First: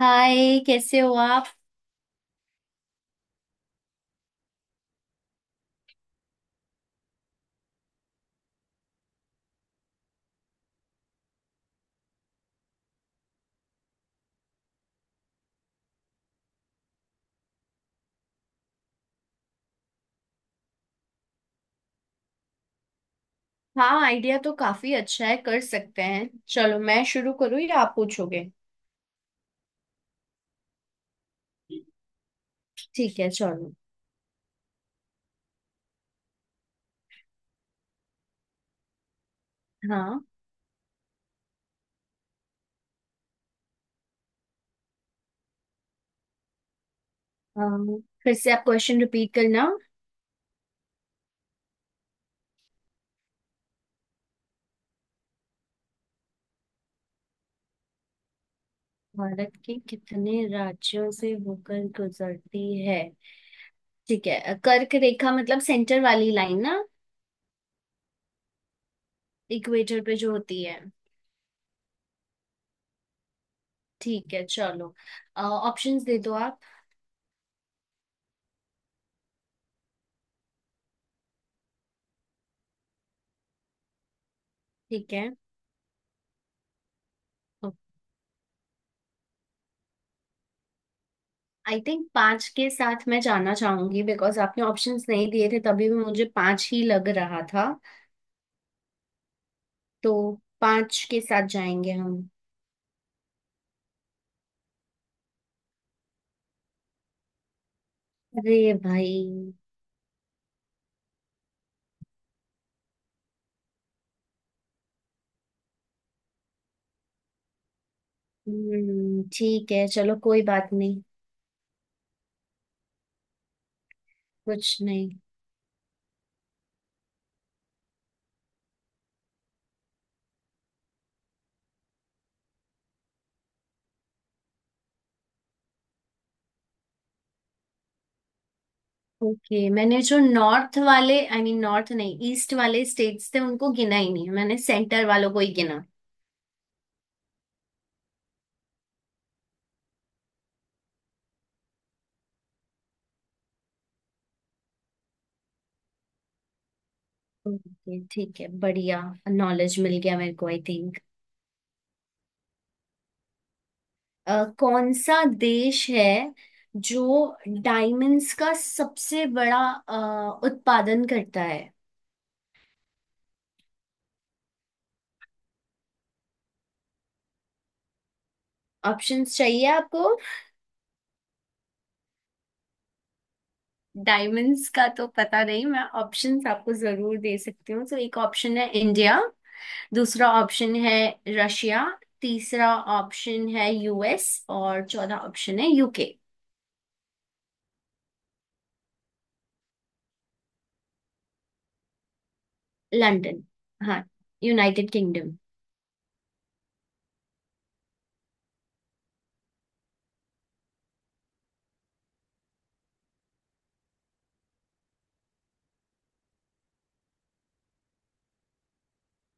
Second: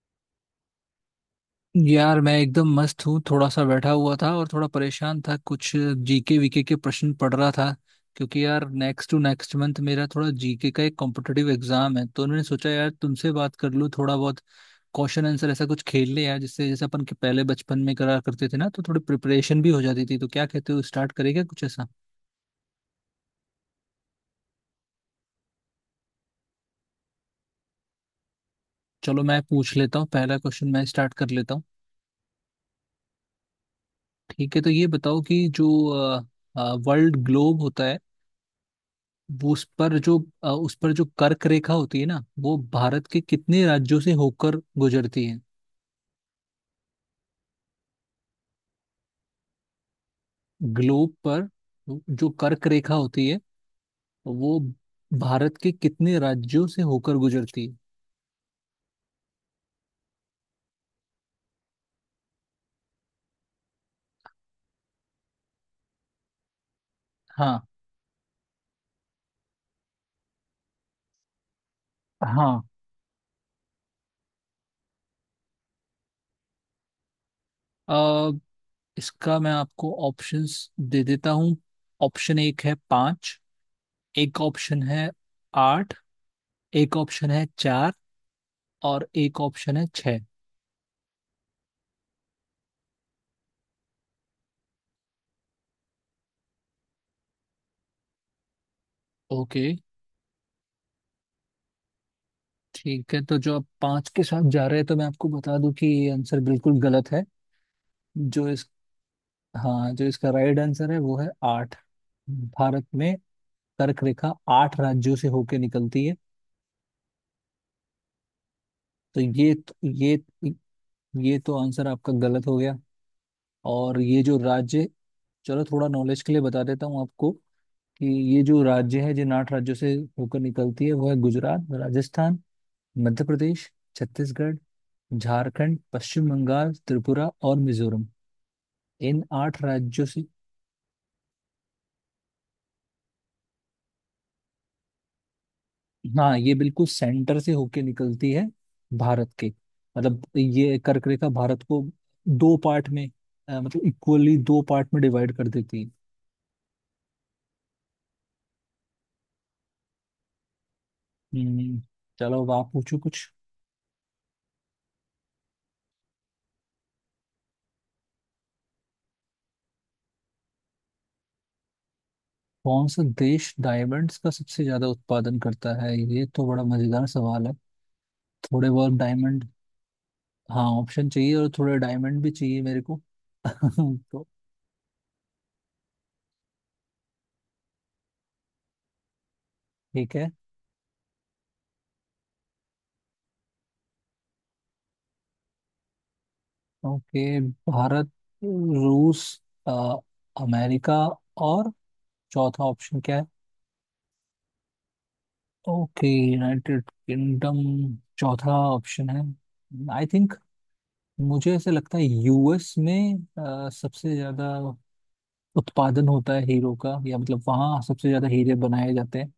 हाय, कैसे हो आप। यार मैं एकदम मस्त हूँ। थोड़ा सा बैठा हुआ था और थोड़ा परेशान था। कुछ जीके वीके के प्रश्न पढ़ रहा था क्योंकि यार नेक्स्ट टू नेक्स्ट मंथ मेरा थोड़ा जीके का एक कॉम्पिटिटिव एग्जाम है। तो उन्होंने सोचा यार तुमसे बात कर लूँ, थोड़ा बहुत क्वेश्चन आंसर ऐसा कुछ खेल ले यार, जिससे जैसे अपन के पहले बचपन में करा करते थे ना, तो थोड़ी प्रिपरेशन भी हो जाती थी। तो क्या कहते हो, स्टार्ट करेगा कुछ ऐसा। हाँ, आइडिया तो काफी अच्छा है। कर सकते हैं। चलो, मैं शुरू करूँ या आप पूछोगे। चलो मैं पूछ लेता हूँ, पहला क्वेश्चन मैं स्टार्ट कर लेता हूँ। ठीक है, चलो। ठीक है तो ये बताओ कि जो वर्ल्ड ग्लोब होता है, वो हाँ। उस पर जो कर्क रेखा होती है ना, वो भारत के कितने राज्यों से होकर गुजरती है। फिर से आप क्वेश्चन रिपीट करना। ग्लोब पर जो कर्क रेखा होती है वो भारत के कितने राज्यों से होकर गुजरती है। भारत के कितने राज्यों से होकर गुजरती है। ठीक है, कर्क रेखा मतलब सेंटर वाली लाइन ना। हाँ। इक्वेटर पे जो होती है। हाँ। ठीक है, चलो। ऑप्शंस दे दो आप। अ, इसका मैं आपको ऑप्शंस दे देता हूँ। ऑप्शन एक है पाँच। एक ऑप्शन है ठीक है। आठ। एक ऑप्शन है चार। और एक ऑप्शन है छः। आई थिंक पांच के साथ मैं जाना चाहूंगी, बिकॉज आपने ऑप्शंस नहीं दिए थे तभी भी मुझे पांच ही लग रहा था। ओके। तो पांच के साथ जाएंगे हम। ठीक है तो जो आप पाँच के साथ जा रहे हैं, तो मैं आपको बता दूं कि ये आंसर बिल्कुल गलत है। जो इस अरे भाई। हाँ, जो इसका राइट आंसर है वो है आठ। भारत में कर्क रेखा आठ राज्यों से होके निकलती है। तो हम्म, ठीक है, ये चलो, कोई बात नहीं। ये तो आंसर आपका गलत हो गया। और ये जो कुछ राज्य, नहीं। चलो थोड़ा नॉलेज के लिए बता देता हूँ आपको कि ये जो राज्य है जिन आठ राज्यों से होकर निकलती है वो है गुजरात, राजस्थान, मध्य प्रदेश, छत्तीसगढ़, झारखंड, पश्चिम बंगाल, त्रिपुरा और मिजोरम। इन आठ ओके, मैंने राज्यों जो से। नॉर्थ वाले, आई मीन नॉर्थ नहीं, ईस्ट वाले स्टेट्स थे उनको गिना ही नहीं, मैंने सेंटर वालों को ही गिना। हाँ, ये बिल्कुल सेंटर से होके निकलती है भारत के। मतलब ये कर्क रेखा भारत को दो पार्ट में, मतलब इक्वली दो पार्ट में डिवाइड कर देती है। ओके, ठीक है, बढ़िया। नॉलेज मिल गया मेरे को आई थिंक। हम्म। चलो अब आप पूछो कुछ। कौन सा देश है जो डायमंड्स का सबसे बड़ा उत्पादन करता है। कौन सा देश डायमंड्स का सबसे ज्यादा उत्पादन करता है, ये तो बड़ा मजेदार सवाल है। थोड़े बहुत ऑप्शंस डायमंड। चाहिए आपको। हाँ ऑप्शन चाहिए, और थोड़े डायमंड भी चाहिए मेरे को। तो डायमंड्स का तो पता नहीं, मैं ऑप्शंस आपको जरूर दे सकती हूँ। तो एक ऑप्शन है इंडिया, ठीक है। दूसरा ऑप्शन है रशिया, तीसरा ऑप्शन है यूएस, और चौथा ऑप्शन है यूके। ओके। भारत, रूस, अ, अमेरिका और चौथा ऑप्शन क्या है। लंदन। हाँ, United Kingdom. Okay, United Kingdom चौथा ऑप्शन है। आई थिंक, मुझे ऐसे लगता है यूएस में सबसे ज्यादा उत्पादन होता है हीरो का, या मतलब वहाँ सबसे ज्यादा हीरे बनाए जाते हैं।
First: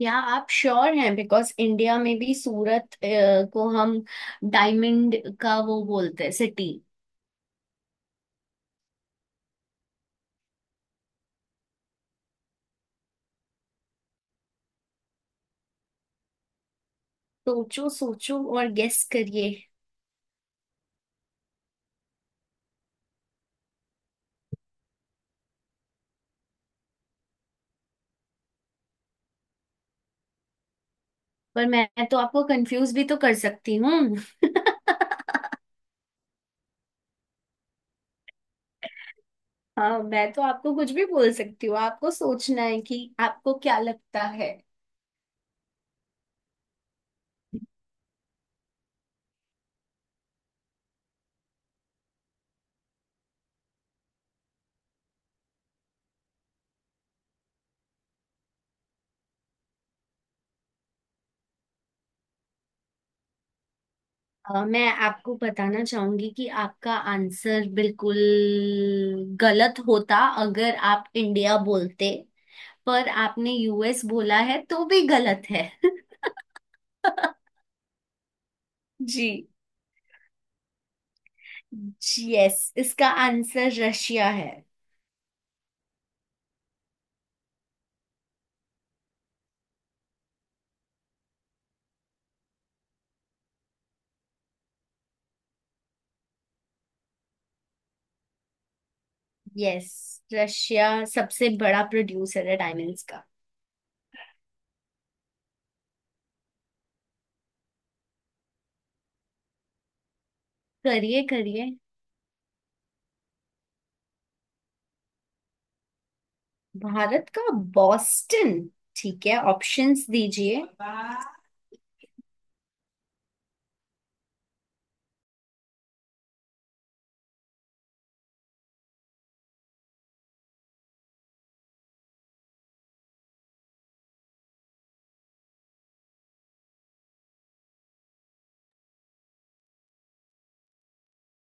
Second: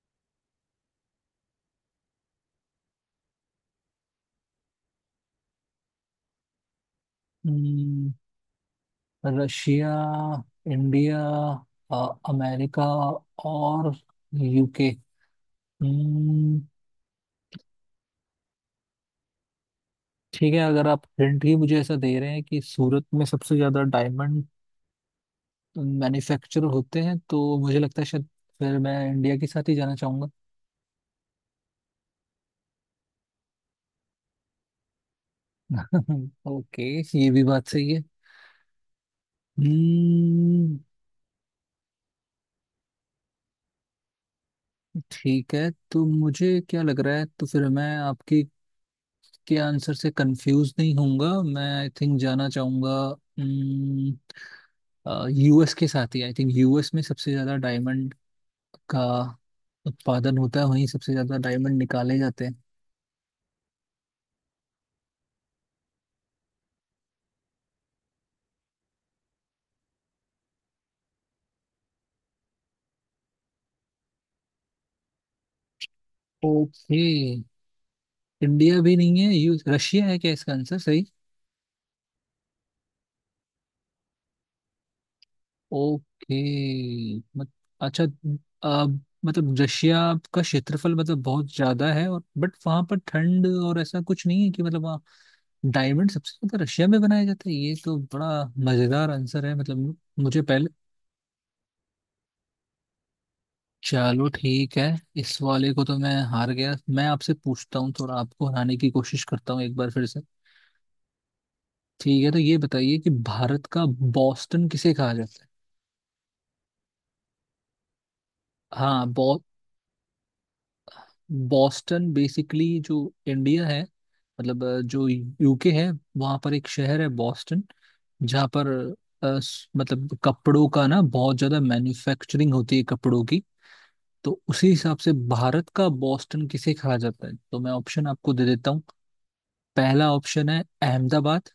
या आप श्योर हैं, बिकॉज इंडिया में भी सूरत को हम डायमंड का वो बोलते हैं city. Hmm, Russia, India, America और यूके। हम्म। सोचो सोचो और गेस करिए। ठीक है, अगर आप हिंट ही मुझे ऐसा दे रहे हैं कि सूरत में सबसे ज्यादा डायमंड मैन्युफैक्चर होते हैं, तो मुझे लगता है शायद फिर मैं इंडिया के साथ ही जाना चाहूंगा। पर मैं तो आपको कंफ्यूज भी तो कर सकती हूँ। ओके, ये भी बात सही है। हाँ, मैं तो आपको हम्म। कुछ भी बोल सकती हूँ, आपको सोचना है कि आपको क्या लगता है। ठीक है, तो मुझे क्या लग रहा है, तो फिर मैं आपके के आंसर से कंफ्यूज नहीं होऊंगा। मैं आई थिंक जाना चाहूंगा यूएस के साथ ही। आई थिंक यूएस में सबसे ज्यादा डायमंड का उत्पादन होता है, वहीं सबसे ज्यादा डायमंड निकाले जाते हैं। मैं आपको बताना चाहूंगी कि आपका आंसर बिल्कुल गलत होता अगर आप इंडिया बोलते। पर आपने यूएस बोला है, तो भी गलत है। ओके। इंडिया भी नहीं जी। है, यूएस। रशिया है क्या इसका आंसर सही। यस, इसका आंसर रशिया है। ओके। मत, अच्छा, अब मतलब रशिया का क्षेत्रफल मतलब बहुत ज्यादा है, और बट वहां पर ठंड और ऐसा कुछ नहीं है कि मतलब वहाँ डायमंड सबसे ज्यादा रशिया में बनाया जाता है, ये तो बड़ा मजेदार आंसर है। यस, मतलब मुझे पहले, रशिया सबसे बड़ा प्रोड्यूसर है डायमंड्स का। चलो ठीक है। इस वाले को तो मैं हार गया, मैं आपसे पूछता हूँ, थोड़ा आपको हराने की कोशिश करता हूँ एक बार फिर से। करिए करिए। ठीक है तो ये बताइए कि भारत का बॉस्टन किसे कहा जाता है। भारत का बॉस्टन। हाँ। ठीक बॉ है, ऑप्शंस दीजिए। बॉस्टन बेसिकली, जो इंडिया है, मतलब जो यूके है, वहाँ पर एक शहर है बॉस्टन, जहाँ पर मतलब कपड़ों का ना बहुत ज़्यादा मैन्युफैक्चरिंग होती है कपड़ों की। तो उसी हिसाब से भारत का बॉस्टन किसे कहा जाता है, तो मैं ऑप्शन आपको दे देता हूँ। पहला ऑप्शन है अहमदाबाद।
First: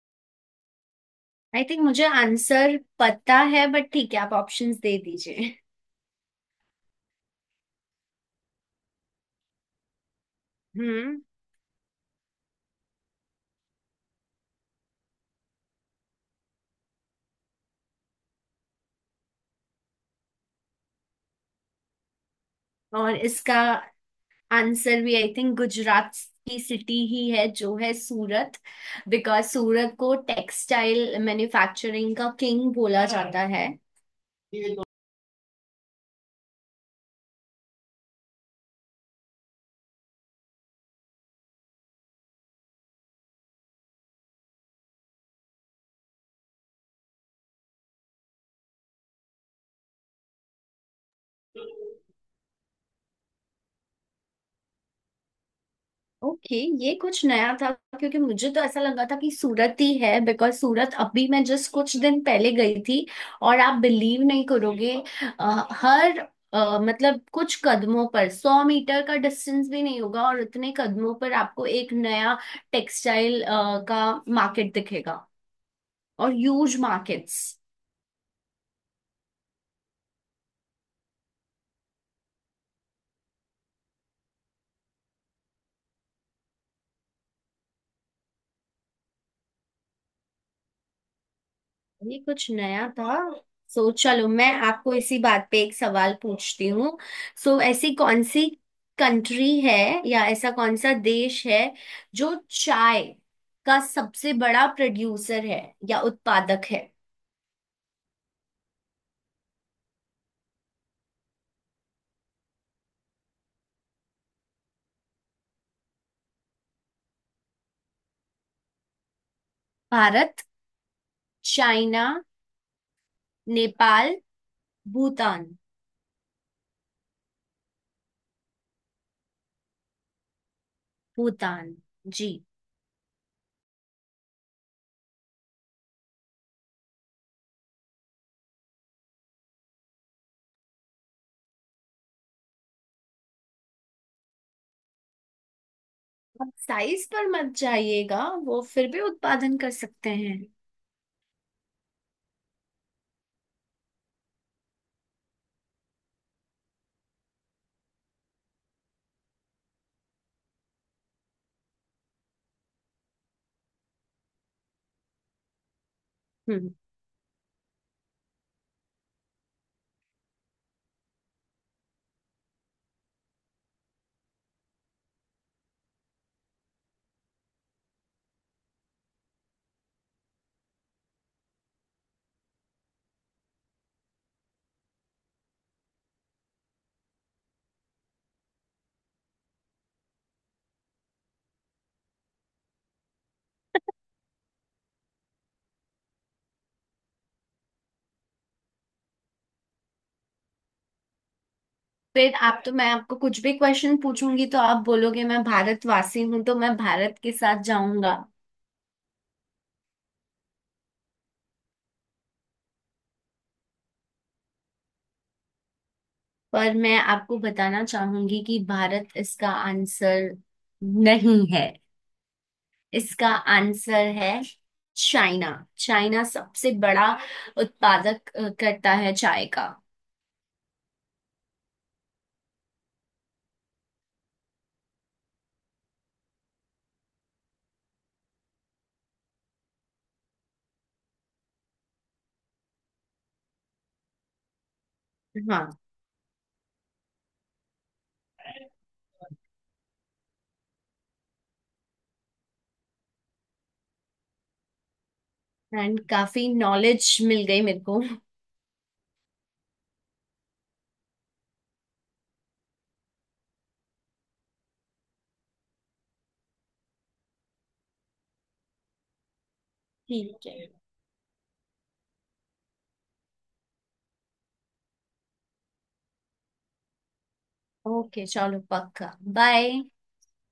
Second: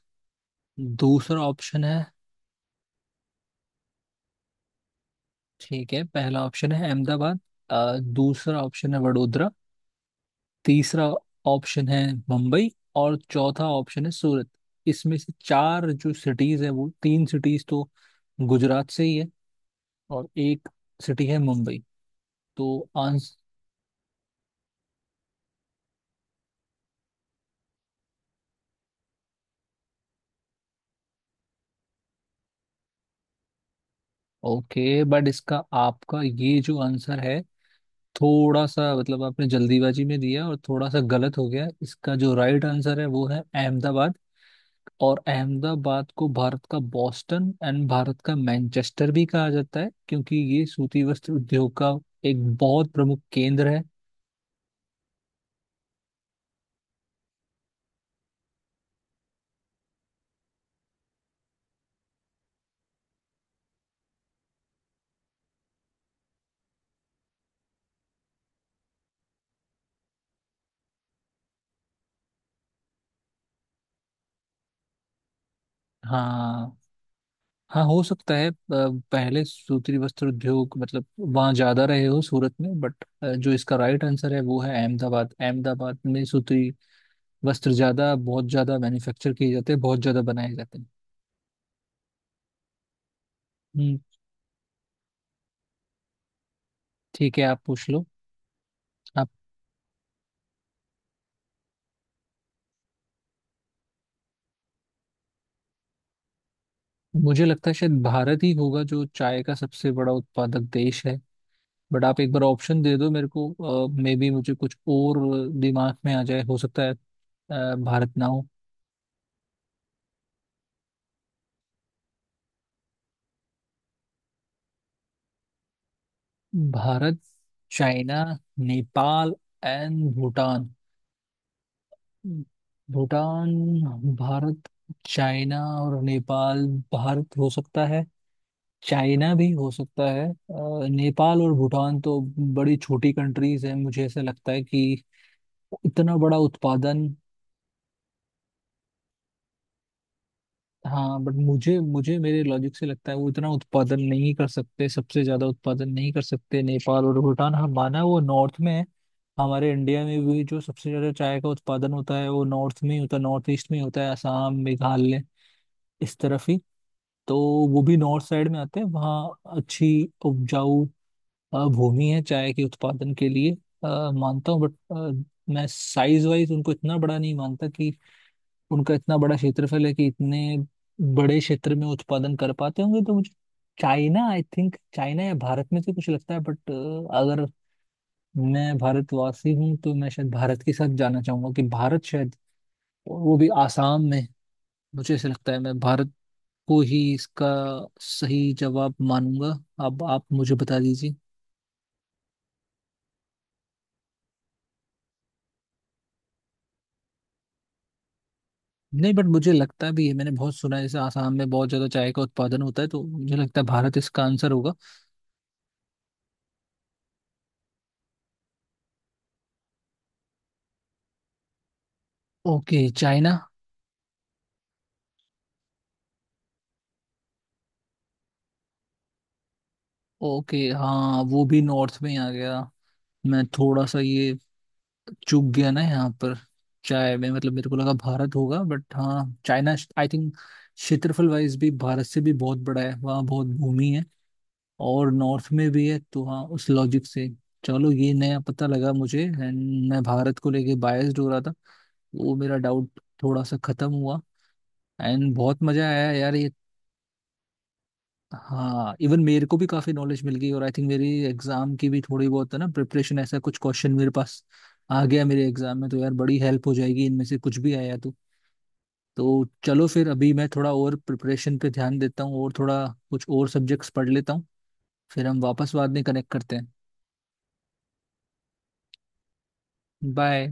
दूसरा आई थिंक ऑप्शन है, मुझे आंसर पता है, बट ठीक है, आप ऑप्शंस दे दीजिए। ठीक है पहला ऑप्शन है अहमदाबाद। दूसरा ऑप्शन है वडोदरा। तीसरा हम्म। ऑप्शन है मुंबई। और चौथा ऑप्शन है सूरत। इसमें से चार जो सिटीज है, वो तीन सिटीज तो गुजरात से ही है, और एक सिटी है मुंबई। तो और आंस इसका आंसर भी आई थिंक गुजरात की सिटी ही है, जो है सूरत। बिकॉज सूरत को टेक्सटाइल मैन्युफैक्चरिंग का किंग बोला जाता है। ओके, बट इसका आपका ये जो आंसर है, थोड़ा सा मतलब आपने जल्दीबाजी में दिया और थोड़ा सा गलत हो गया। इसका जो राइट आंसर है वो है अहमदाबाद। और अहमदाबाद को भारत का बॉस्टन एंड भारत का मैनचेस्टर भी कहा जाता है, क्योंकि ये सूती वस्त्र उद्योग का एक बहुत प्रमुख केंद्र है। ओके। ये कुछ नया था, क्योंकि मुझे तो ऐसा लगा था कि सूरत ही है, बिकॉज सूरत अभी मैं जस्ट कुछ दिन पहले गई थी। और आप बिलीव नहीं करोगे, अ, हर मतलब कुछ कदमों पर 100 मीटर का डिस्टेंस भी नहीं होगा, और उतने कदमों पर आपको एक नया टेक्सटाइल का मार्केट दिखेगा। और ह्यूज हाँ। मार्केट्स। हाँ, हो सकता है पहले सूती वस्त्र उद्योग मतलब वहाँ ज्यादा रहे हो सूरत में, बट जो इसका राइट आंसर है वो है अहमदाबाद। अहमदाबाद में सूती वस्त्र ज्यादा, बहुत ज्यादा मैन्युफैक्चर किए जाते हैं, बहुत ज्यादा बनाए जाते हैं। ये कुछ नया था। सो हम्म। चलो, मैं आपको इसी बात पे एक सवाल पूछती हूँ। ठीक है, सो आप पूछ ऐसी लो। कौन सी आप। कंट्री है, या ऐसा कौन सा देश है जो चाय का सबसे बड़ा प्रोड्यूसर है या उत्पादक है। मुझे लगता है शायद भारत ही होगा जो चाय का सबसे बड़ा उत्पादक देश है, बट आप एक बार ऑप्शन दे दो मेरे को, मे बी मुझे कुछ और दिमाग में आ जाए, हो सकता है भारत ना हो। Bharat, China, Nepal, Bhutan. Bharat, China, Nepal and Bhutan. Bhutan ji. Bhutan. Bharat, China और नेपाल। भारत हो सकता है, चाइना भी हो सकता है, नेपाल और भूटान तो बड़ी छोटी कंट्रीज हैं। मुझे ऐसा लगता है कि इतना बड़ा उत्पादन, साइज पर मत जाइएगा, वो फिर भी उत्पादन कर सकते हैं। हाँ बट मुझे मुझे मेरे लॉजिक से लगता है वो इतना उत्पादन नहीं कर सकते, सबसे ज्यादा उत्पादन नहीं कर सकते। नेपाल और भूटान, हम माना वो नॉर्थ में है, हमारे इंडिया में भी जो सबसे ज्यादा चाय का उत्पादन होता है वो नॉर्थ में ही होता है, नॉर्थ ईस्ट में ही होता है, असम मेघालय इस तरफ ही। हम्म। तो वो भी नॉर्थ साइड में आते हैं, वहाँ अच्छी उपजाऊ भूमि है चाय के उत्पादन के लिए, मानता हूँ, बट मैं साइज वाइज उनको इतना बड़ा नहीं मानता कि उनका इतना बड़ा क्षेत्रफल है कि इतने बड़े क्षेत्र में उत्पादन कर पाते होंगे। तो मुझे चाइना, आई थिंक चाइना या भारत में से कुछ लगता है। बट अगर मैं भारतवासी हूँ, तो मैं शायद भारत के साथ जाना चाहूंगा कि भारत शायद, और वो भी आसाम में। मुझे ऐसा लगता है, मैं भारत को ही इसका सही जवाब मानूंगा। अब आप मुझे बता दीजिए। फिर आप तो मैं आपको कुछ भी क्वेश्चन पूछूंगी तो आप बोलोगे मैं भारतवासी हूं तो मैं भारत के साथ जाऊंगा। नहीं बट मुझे लगता भी है, मैंने बहुत सुना है जैसे आसाम में बहुत ज्यादा चाय का उत्पादन होता है, तो मुझे लगता है भारत इसका आंसर होगा। पर मैं आपको बताना चाहूंगी कि भारत इसका आंसर नहीं है। ओके इसका चाइना। आंसर है चाइना। चाइना सबसे बड़ा उत्पादक करता है चाय का। ओके, हाँ, वो भी नॉर्थ में ही आ गया। मैं थोड़ा सा ये चूक गया ना यहाँ पर चाय में, मतलब मेरे को लगा भारत होगा, बट हाँ चाइना, आई थिंक क्षेत्रफल वाइज भी भारत से भी बहुत बड़ा है, वहाँ बहुत भूमि है और नॉर्थ में हाँ। भी है, तो हाँ उस लॉजिक से। चलो, ये नया पता लगा मुझे, एंड मैं भारत को लेके बायस्ड हो रहा था, वो मेरा डाउट थोड़ा सा खत्म हुआ। एंड बहुत मजा एंड आया यार काफी ये। नॉलेज मिल गई मेरे को। हाँ, इवन मेरे को भी काफी नॉलेज मिल गई, और आई थिंक मेरी एग्जाम की भी थोड़ी बहुत है ना प्रिपरेशन, ऐसा कुछ क्वेश्चन मेरे पास आ गया मेरे एग्जाम में, तो यार बड़ी हेल्प हो जाएगी, इनमें से कुछ भी आया तो। तो चलो, फिर अभी ठीक मैं है। थोड़ा और प्रिपरेशन पे ध्यान देता हूँ, और थोड़ा कुछ और सब्जेक्ट्स पढ़ लेता हूँ। फिर हम वापस बाद में कनेक्ट करते हैं। ओके, चलो, पक्का, बाय। बाय।